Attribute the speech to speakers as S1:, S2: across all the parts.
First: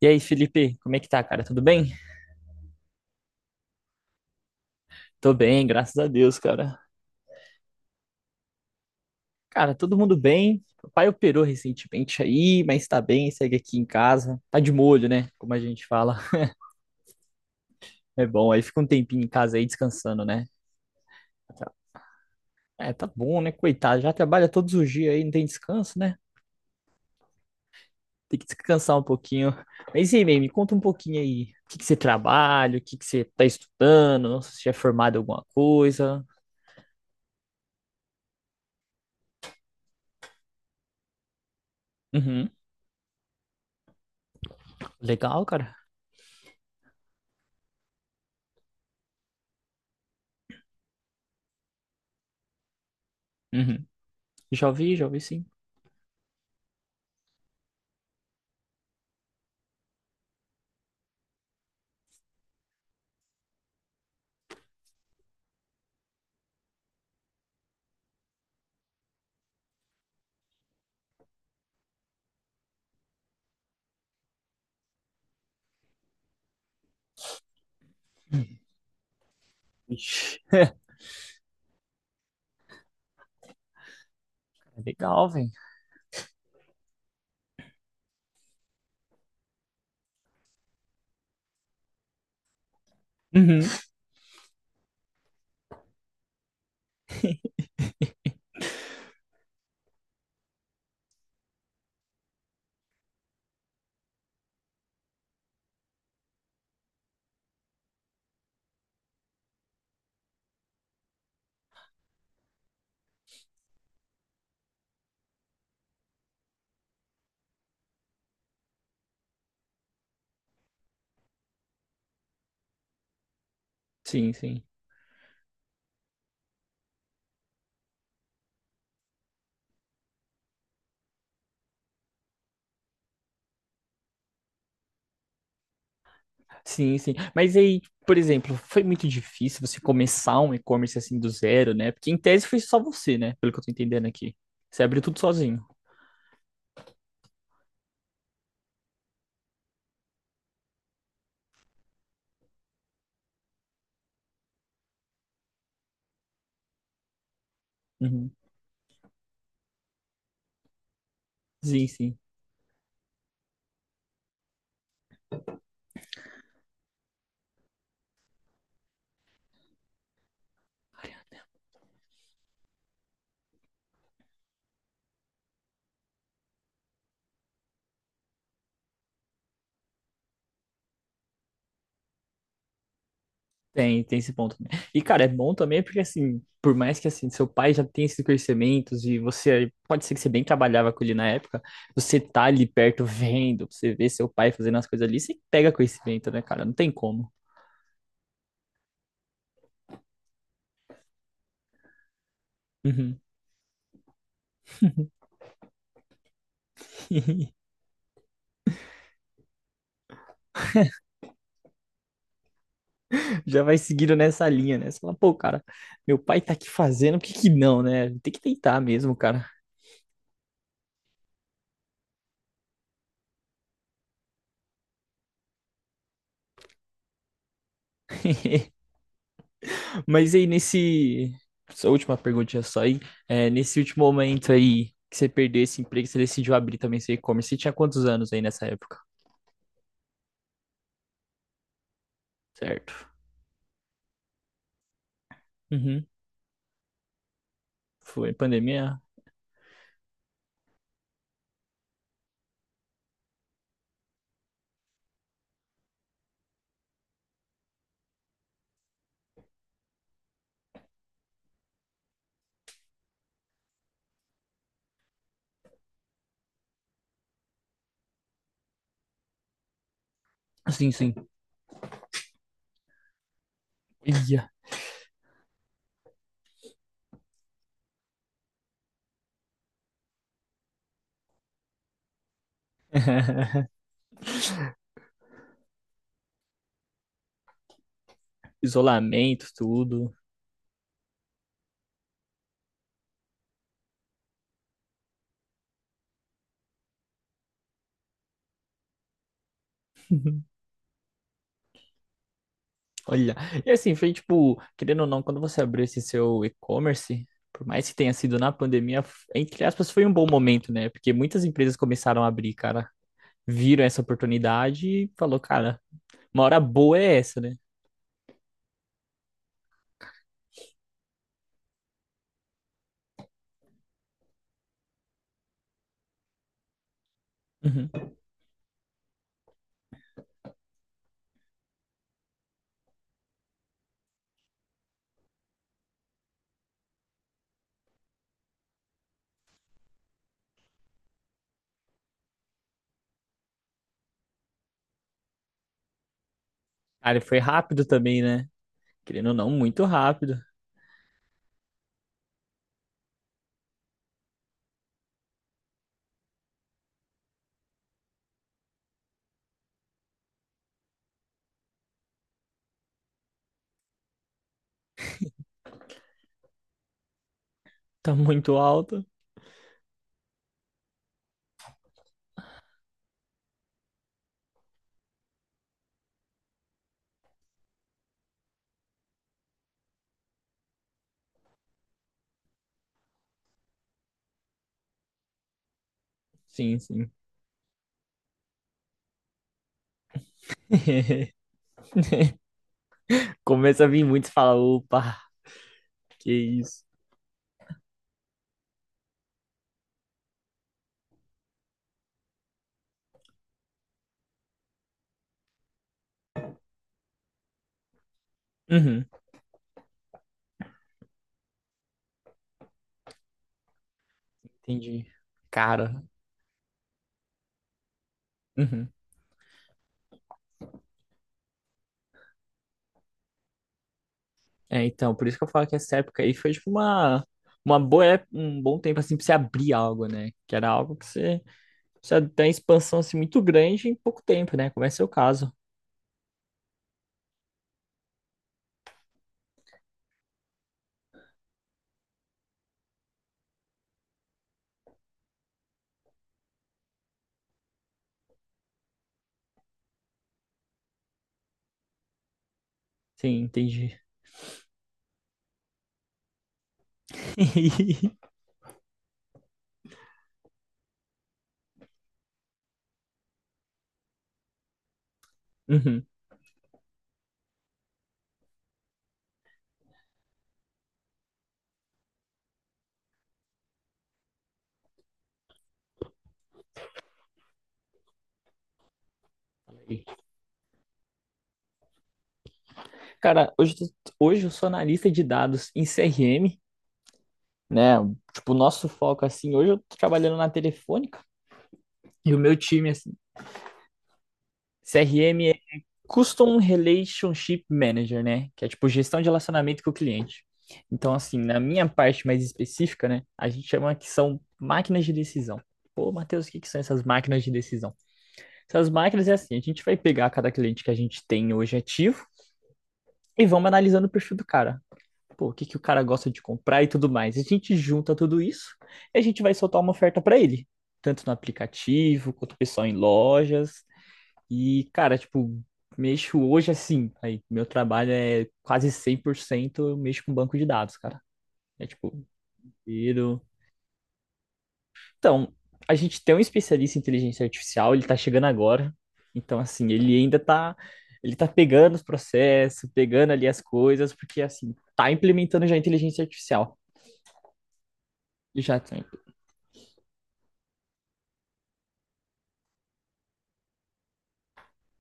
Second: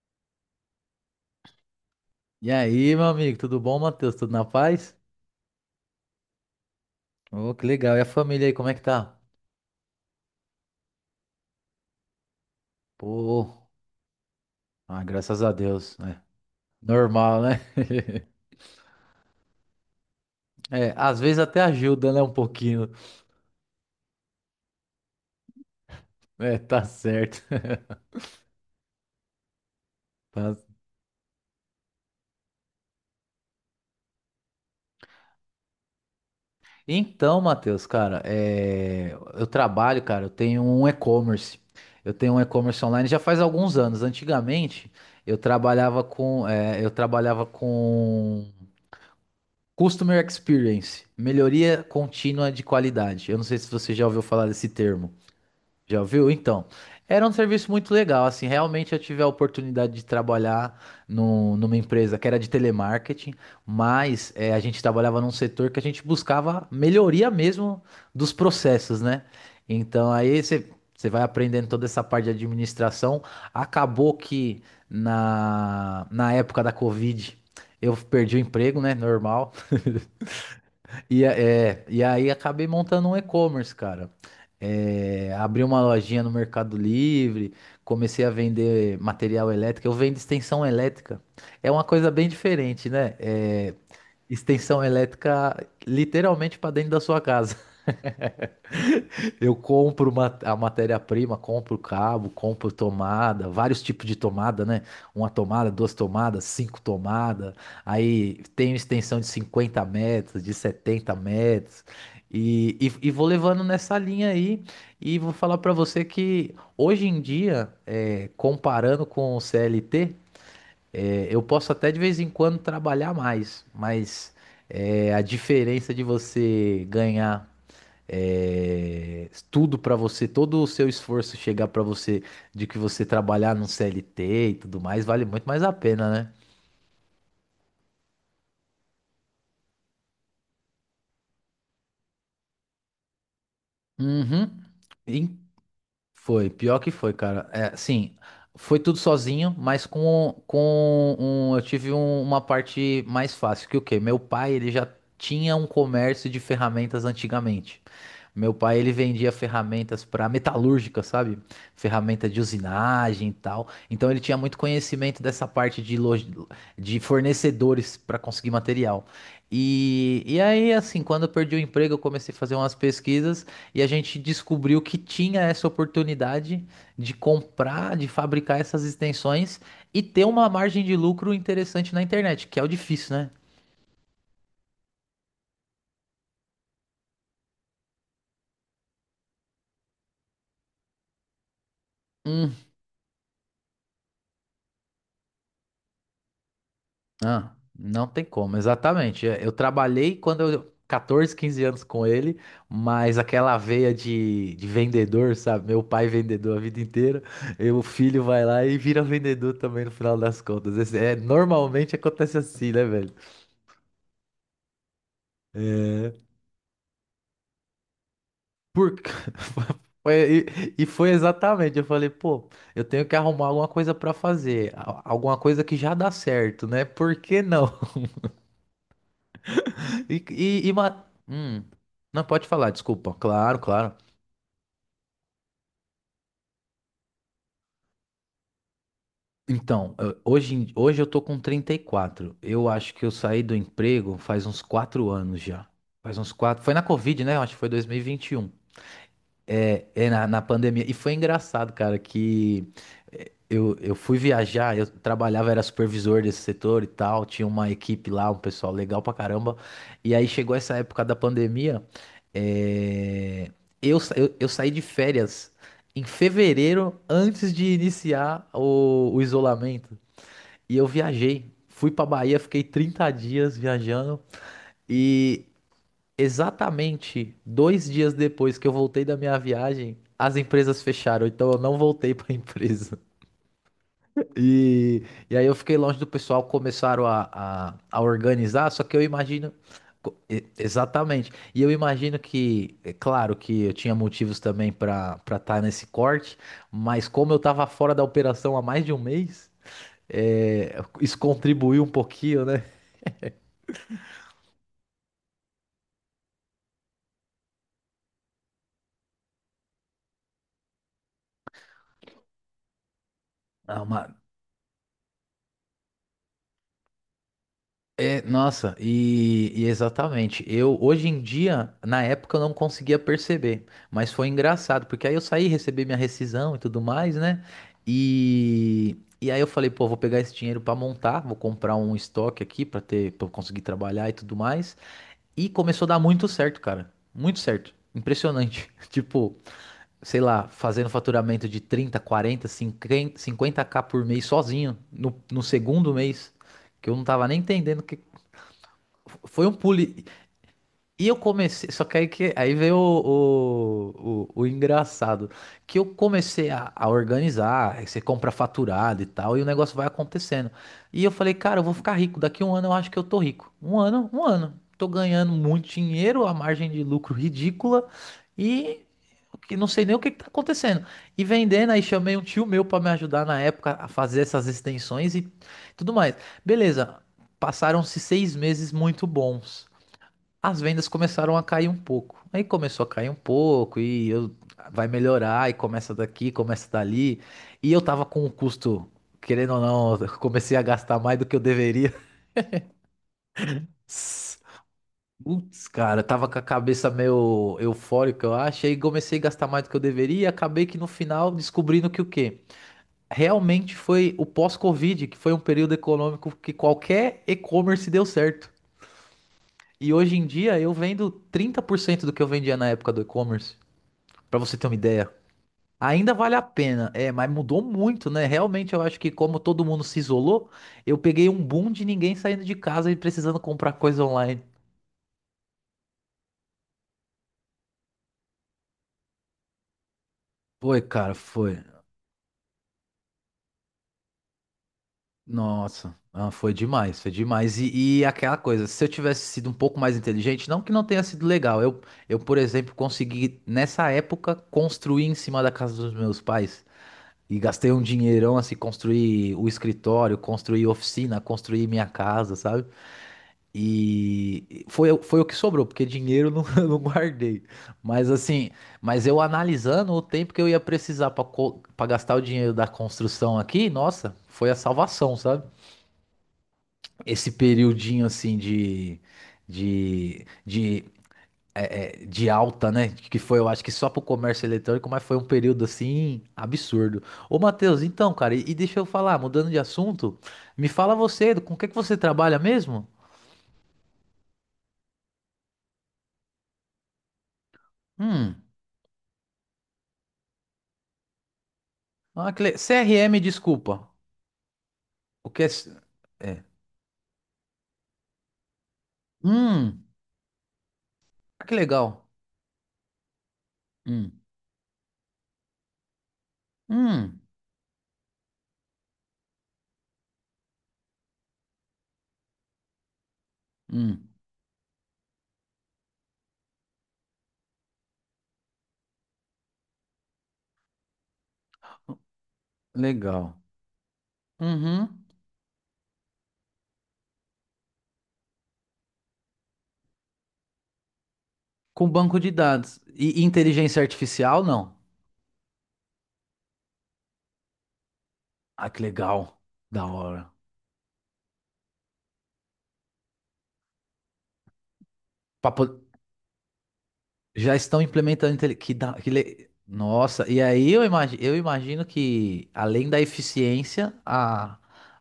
S1: E aí, Felipe, como é que tá, cara? Tudo bem?
S2: E aí, meu amigo, tudo bom, Matheus? Tudo na paz?
S1: Tô bem, graças a Deus, cara.
S2: Ô, que legal. E a família aí, como é que tá?
S1: Cara, todo mundo bem. Papai operou recentemente aí, mas tá bem, segue
S2: Pô,
S1: aqui em casa. Tá de molho, né?
S2: graças
S1: Como
S2: a
S1: a gente
S2: Deus,
S1: fala.
S2: né? Normal, né?
S1: É bom, aí fica um tempinho em casa aí descansando, né?
S2: É, às vezes até ajuda, né? Um pouquinho.
S1: É, tá bom, né? Coitado, já trabalha todos os dias aí, não tem descanso, né?
S2: É, tá certo.
S1: Tem que descansar um pouquinho. Mas e aí, May, me
S2: Tá-
S1: conta um pouquinho aí. O que que você trabalha? O que que você tá estudando? Não sei se já é formado em alguma coisa.
S2: Então, Matheus, cara, eu trabalho, cara, eu tenho um e-commerce. Eu tenho um
S1: Uhum.
S2: e-commerce online já faz alguns anos. Antigamente,
S1: Legal, cara.
S2: eu trabalhava com Customer Experience, melhoria contínua de qualidade. Eu não sei se
S1: Uhum.
S2: você já ouviu falar
S1: Já
S2: desse
S1: ouvi, já
S2: termo.
S1: ouvi
S2: Já ouviu? Então, era um serviço muito legal. Assim, realmente eu tive a oportunidade de trabalhar numa empresa que era de telemarketing, mas a gente trabalhava num setor que a gente buscava melhoria mesmo dos processos, né? Então, aí você vai aprendendo toda essa parte de administração. Acabou que na época da Covid eu perdi o emprego, né? Normal.
S1: sim.
S2: E aí acabei montando um e-commerce, cara.
S1: Legal,
S2: É,
S1: velho.
S2: abri uma lojinha no Mercado Livre, comecei a vender material elétrico. Eu vendo extensão elétrica. É uma coisa bem diferente, né?
S1: Uhum.
S2: É, extensão elétrica literalmente para dentro da sua casa. Eu compro a matéria-prima, compro cabo, compro tomada, vários tipos de tomada, né? Uma tomada, duas tomadas, cinco tomadas. Aí tenho extensão de 50 metros, de 70 metros. E vou levando nessa linha aí. E vou falar para você que hoje em dia, comparando com o CLT, eu posso até de vez em quando trabalhar mais,
S1: Sim,
S2: mas
S1: sim.
S2: a diferença de você ganhar tudo pra você, todo o seu esforço chegar pra você de que você trabalhar no CLT e tudo mais, vale muito mais a pena, né?
S1: Sim, sim. Mas aí, por exemplo, foi muito difícil você começar um e-commerce assim do zero, né? Porque em tese foi só você, né? Pelo que eu tô entendendo aqui.
S2: Uhum.
S1: Você abriu tudo sozinho.
S2: Foi, pior que foi, cara. É, sim, foi tudo sozinho, mas eu tive uma parte mais fácil, que o quê? Meu pai, ele já tinha um comércio de ferramentas antigamente.
S1: Uhum.
S2: Meu pai, ele vendia ferramentas para metalúrgica, sabe?
S1: Sim, sim.
S2: Ferramenta de usinagem e tal. Então ele tinha muito conhecimento dessa parte loja, de fornecedores para conseguir material. E aí, assim, quando eu perdi o emprego, eu comecei a fazer umas pesquisas. E a gente descobriu que tinha essa oportunidade de comprar, de fabricar essas extensões e ter uma margem de lucro interessante na internet, que é o difícil, né?
S1: Tem esse ponto também. E, cara, é bom também porque, assim, por mais que, assim, seu pai já tenha esses conhecimentos e você, pode ser que você bem trabalhava com ele na época, você tá
S2: Hum,
S1: ali perto vendo, você vê seu pai fazendo as coisas ali, você pega conhecimento, né, cara? Não tem como.
S2: ah, não tem como, exatamente. É, eu trabalhei quando eu. 14, 15 anos com ele, mas
S1: Uhum.
S2: aquela veia de vendedor, sabe? Meu pai vendedor a vida inteira, e o filho vai lá e vira vendedor também no final das contas. Normalmente acontece assim, né, velho?
S1: Já vai seguindo nessa linha, né? Você fala, pô, cara, meu
S2: É.
S1: pai tá aqui fazendo, por que que não, né? Tem que tentar
S2: Por...
S1: mesmo, cara.
S2: foi- e foi exatamente, eu falei, pô, eu tenho que arrumar alguma coisa pra fazer, alguma coisa que já dá certo, né? Por que não? E,
S1: Mas aí,
S2: e, e ma-
S1: nesse...
S2: Hum,
S1: Essa última
S2: não, pode
S1: perguntinha
S2: falar,
S1: só aí.
S2: desculpa.
S1: É,
S2: Claro,
S1: nesse
S2: claro.
S1: último momento aí que você perdeu esse emprego, você decidiu abrir também seu e-commerce. Você tinha quantos anos aí nessa época?
S2: Então, hoje eu tô com 34. Eu
S1: Certo.
S2: acho que eu saí do emprego faz uns 4 anos já.
S1: Uhum.
S2: Faz uns quatro. Foi na Covid, né? Eu acho que foi dois mil e vinte
S1: Foi
S2: e um.
S1: pandemia?
S2: É, na pandemia. E foi engraçado, cara, que eu fui viajar, eu trabalhava, era supervisor desse setor e tal, tinha uma equipe lá, um pessoal legal pra caramba. E aí chegou essa época da pandemia, é, eu saí de férias em fevereiro, antes de iniciar o isolamento. E eu
S1: Sim, sim.
S2: viajei, fui pra Bahia, fiquei 30 dias viajando.
S1: Ia.
S2: E exatamente 2 dias depois que eu voltei da minha viagem, as empresas fecharam, então eu não voltei para a empresa. E, e aí eu fiquei longe do pessoal, começaram a organizar, só que eu
S1: Isolamento,
S2: imagino.
S1: tudo.
S2: Exatamente. E eu imagino que, é claro que eu tinha motivos também para estar nesse corte, mas como eu estava fora da operação há mais de um mês, é, isso contribuiu um pouquinho, né?
S1: Olha, e assim, foi tipo, querendo ou não, quando você abriu esse seu e-commerce, por mais que tenha sido na pandemia, f- entre aspas, foi um bom momento, né? Porque muitas empresas começaram a abrir, cara,
S2: a
S1: viram essa
S2: uma-
S1: oportunidade e falou, cara, uma hora boa é essa, né?
S2: É, nossa, exatamente. Eu hoje em dia, na época, eu não conseguia perceber, mas foi engraçado, porque aí eu saí, recebi minha rescisão e tudo mais, né?
S1: Uhum.
S2: E aí eu falei, pô, vou pegar esse dinheiro pra montar, vou comprar um estoque aqui pra ter, para conseguir trabalhar e tudo mais. E começou a dar muito certo, cara. Muito certo. Impressionante. Tipo, sei lá, fazendo faturamento de 30, 40, 50 50k por mês sozinho no segundo mês, que eu não
S1: Cara,
S2: tava nem
S1: foi
S2: entendendo o
S1: rápido
S2: que
S1: também, né? Querendo ou
S2: foi.
S1: não,
S2: Um pulo.
S1: muito
S2: E
S1: rápido.
S2: e eu comecei. Só que, aí veio o engraçado. Que eu comecei a organizar. Aí você compra faturado e tal. E o negócio vai acontecendo. E eu falei, cara, eu vou ficar rico. Daqui um ano eu acho que eu tô rico. Um ano, um ano. Tô ganhando muito dinheiro, a margem de lucro ridícula.
S1: Tá muito
S2: E
S1: alto.
S2: o que não sei nem o que, que tá acontecendo. E vendendo, aí chamei um tio meu para me ajudar na época a fazer essas extensões e tudo mais. Beleza. Passaram-se 6 meses muito bons, as vendas começaram a cair um pouco. Aí começou a cair um pouco e eu vai melhorar, e começa daqui, começa
S1: Sim, sim.
S2: dali. E eu tava com o custo, querendo ou não, eu comecei a gastar mais do que eu deveria.
S1: Começa a vir muito e fala, opa,
S2: Putz, cara, eu tava
S1: que
S2: com a
S1: isso.
S2: cabeça meio eufórica, eu acho, e comecei a gastar mais do que eu deveria, e acabei que no final descobrindo que o quê? Realmente foi o pós-Covid, que foi um período econômico que qualquer e-commerce deu certo.
S1: Uhum,
S2: E hoje em dia eu vendo 30% do que eu vendia na época do e-commerce. Pra você ter uma
S1: entendi.
S2: ideia.
S1: Cara.
S2: Ainda vale a pena, é, mas mudou muito, né? Realmente eu
S1: Uhum.
S2: acho que como todo mundo se isolou, eu peguei um boom de ninguém saindo de casa e precisando comprar coisa online.
S1: É, então, por isso que eu falo que essa época aí foi tipo uma boa, ép- um bom tempo assim pra você abrir algo, né? Que era
S2: Foi,
S1: algo que
S2: cara,
S1: você
S2: foi.
S1: precisa ter uma expansão assim muito grande em pouco tempo, né? Como é seu caso.
S2: Nossa, ah, foi demais, foi demais. E aquela coisa, se eu tivesse sido um pouco mais inteligente, não que não tenha sido legal, eu, por exemplo, consegui nessa época construir em cima da casa dos meus pais. E gastei um dinheirão assim, construir o escritório, construir oficina, construir minha casa, sabe?
S1: Sim, entendi.
S2: E foi, foi o que sobrou, porque dinheiro eu não, eu não guardei. Mas assim, mas eu analisando o tempo que eu ia precisar para gastar o dinheiro da construção aqui, nossa, foi a salvação, sabe?
S1: Uhum.
S2: Esse periodinho assim de, de, de alta, né? Que foi, eu acho que só pro comércio eletrônico, mas foi um período assim absurdo. Ô, Matheus, então, cara, deixa eu falar, mudando de assunto, me fala você, com o que que você trabalha mesmo?
S1: Cara, hoje, eu tô- hoje eu sou analista de dados em CRM, né?
S2: Hum,
S1: Tipo, o nosso foco assim, hoje eu tô trabalhando na Telefônica
S2: ah,
S1: e o
S2: que
S1: meu time assim,
S2: CRM, desculpa. O
S1: CRM
S2: que é.
S1: Custom Relationship Manager, né? Que é tipo gestão de relacionamento
S2: Hum,
S1: com o cliente. Então, assim,
S2: ah, que
S1: na minha
S2: legal.
S1: parte mais específica, né? A gente chama que
S2: Hum,
S1: são máquinas de decisão. Pô, Matheus, o que que são essas
S2: hum,
S1: máquinas de decisão? Essas máquinas é assim, a gente vai pegar cada cliente que a gente tem hoje ativo e vamos analisando
S2: hum,
S1: o perfil do cara. Pô, o que que o cara gosta de comprar e tudo mais. A gente junta tudo isso e a gente vai soltar uma oferta para ele, tanto no aplicativo quanto o pessoal em
S2: legal.
S1: lojas. E,
S2: Uhum.
S1: cara, tipo, mexo hoje assim. Aí, meu trabalho é quase 100% eu mexo com banco de dados, cara. É
S2: Com
S1: tipo,
S2: banco de dados. E
S1: tiro.
S2: inteligência artificial, não?
S1: Então, a gente tem um especialista em inteligência artificial, ele tá chegando
S2: Ah, que
S1: agora.
S2: legal.
S1: Então,
S2: Da
S1: assim, ele
S2: hora.
S1: ainda tá. Ele tá pegando os processos, pegando ali as coisas, porque, assim, tá
S2: Pra
S1: implementando
S2: po-
S1: já a inteligência artificial.
S2: Já estão implementando. Intele- Que
S1: Já
S2: da...
S1: tem.
S2: que le- Nossa, e aí eu imagino que, além da eficiência,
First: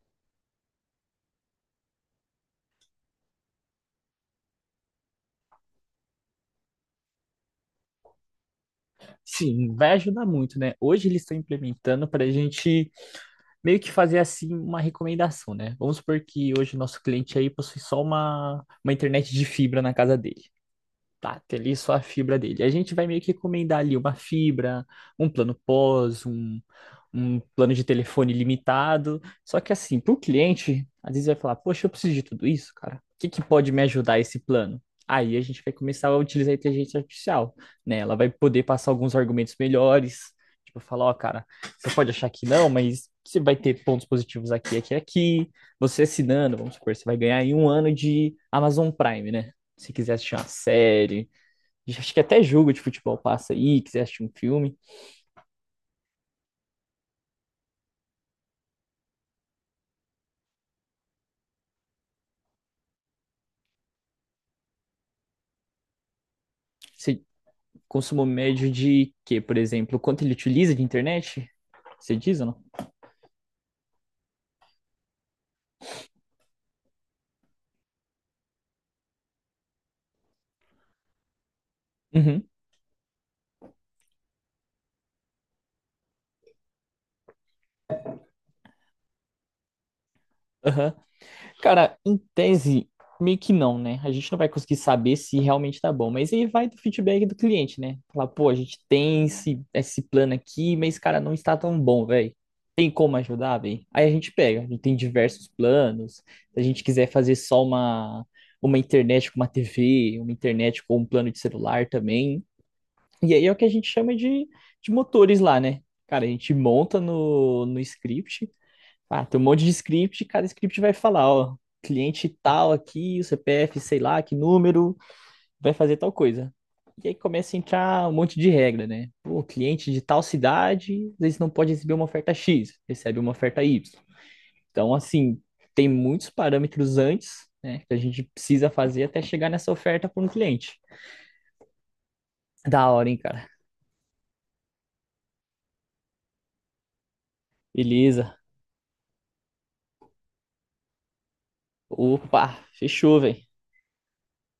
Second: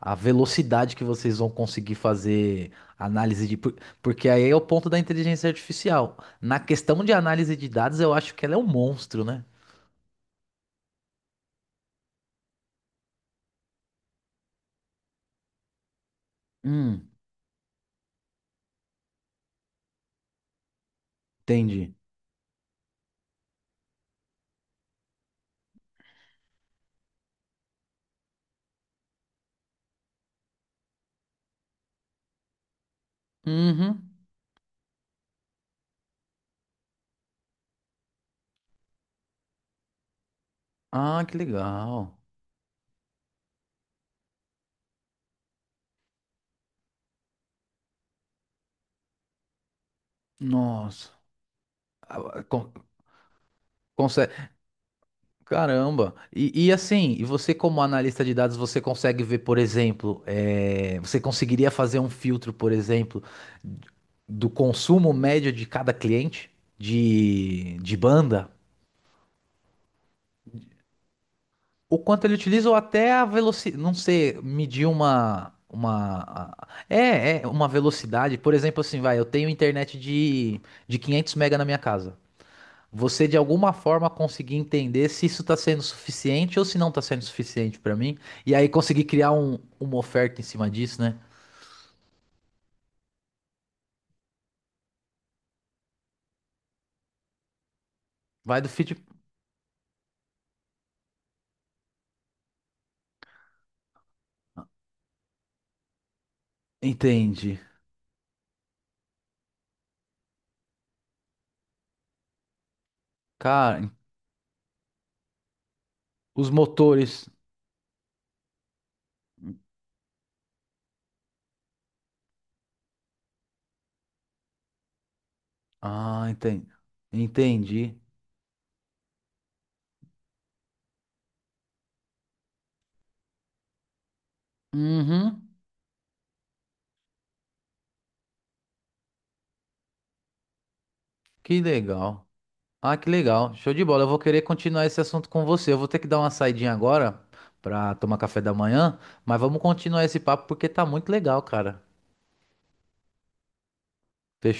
S2: a velocidade que vocês vão conseguir fazer análise porque aí é o ponto da inteligência artificial. Na questão de análise de dados, eu acho que ela é um monstro, né?
S1: Sim, vai ajudar muito, né? Hoje eles estão implementando para a gente meio que fazer assim uma recomendação, né? Vamos supor que hoje o nosso
S2: Hum,
S1: cliente aí possui só uma internet de fibra na casa dele bate ali
S2: entendi.
S1: só a fibra dele. A gente vai meio que recomendar ali uma fibra, um plano pós, um plano de telefone limitado. Só que assim, para o cliente, às vezes vai falar, poxa, eu preciso de tudo isso, cara. O que que pode me
S2: Uhum.
S1: ajudar esse plano? Aí a gente vai começar a utilizar a inteligência artificial, né? Ela vai poder passar alguns argumentos melhores, tipo, falar, ó,
S2: Ah, que
S1: cara, você pode
S2: legal.
S1: achar que não, mas você vai ter pontos positivos aqui, aqui, aqui. Você assinando, vamos supor, você vai ganhar aí um ano de Amazon Prime, né? Se quiser assistir uma
S2: Nossa.
S1: série, acho que
S2: Ah,
S1: até jogo
S2: con-
S1: de futebol passa aí, quiser assistir um
S2: Consegue...
S1: filme,
S2: Caramba. E você como analista de dados, você consegue ver, por exemplo, você conseguiria fazer um filtro, por exemplo, do consumo médio de cada cliente
S1: você
S2: de
S1: consumo
S2: banda,
S1: médio de quê, por exemplo? Quanto ele utiliza de internet?
S2: o
S1: Você
S2: quanto ele
S1: diz ou
S2: utiliza ou
S1: não?
S2: até a velocidade, não sei, medir é uma velocidade, por exemplo, assim, vai, eu tenho internet de 500 mega na minha casa.
S1: Uhum.
S2: Você de alguma forma conseguir entender se isso está sendo suficiente ou se não está sendo suficiente para mim, e aí conseguir criar uma oferta em cima
S1: Aham.
S2: disso, né?
S1: Cara, em tese, meio que não, né? A gente não vai conseguir saber se realmente tá bom, mas aí vai do feedback do cliente, né? Falar, pô, a
S2: Vai do
S1: gente
S2: feed.
S1: tem esse plano aqui, mas, cara, não está tão bom, velho. Tem como ajudar, velho? Aí a gente pega, a gente tem diversos planos. Se a gente quiser fazer
S2: Entendi.
S1: só uma internet com uma TV, uma internet com um plano de celular também. E aí é o que a gente
S2: Cara,
S1: chama de motores lá, né? Cara, a
S2: os
S1: gente monta
S2: motores.
S1: no script ah, tem um monte de script, e cada script vai falar, ó, cliente tal aqui, o CPF, sei lá, que número, vai fazer tal
S2: Ah,
S1: coisa.
S2: entendi.
S1: E aí começa a
S2: Entendi.
S1: entrar um monte de regra, né? O cliente de tal cidade, às vezes não pode receber uma oferta X, recebe uma oferta Y. Então, assim,
S2: Uhum.
S1: tem muitos parâmetros antes, né, que a gente precisa fazer até chegar nessa oferta para um cliente.
S2: Que legal.
S1: Da
S2: Ah,
S1: hora,
S2: que
S1: hein, cara?
S2: legal. Show de bola. Eu vou querer continuar esse assunto com você. Eu vou ter que dar uma saidinha agora para tomar
S1: Beleza.
S2: café da manhã, mas vamos continuar esse papo porque tá muito legal, cara.
S1: Opa, fechou, velho.
S2: Fechou?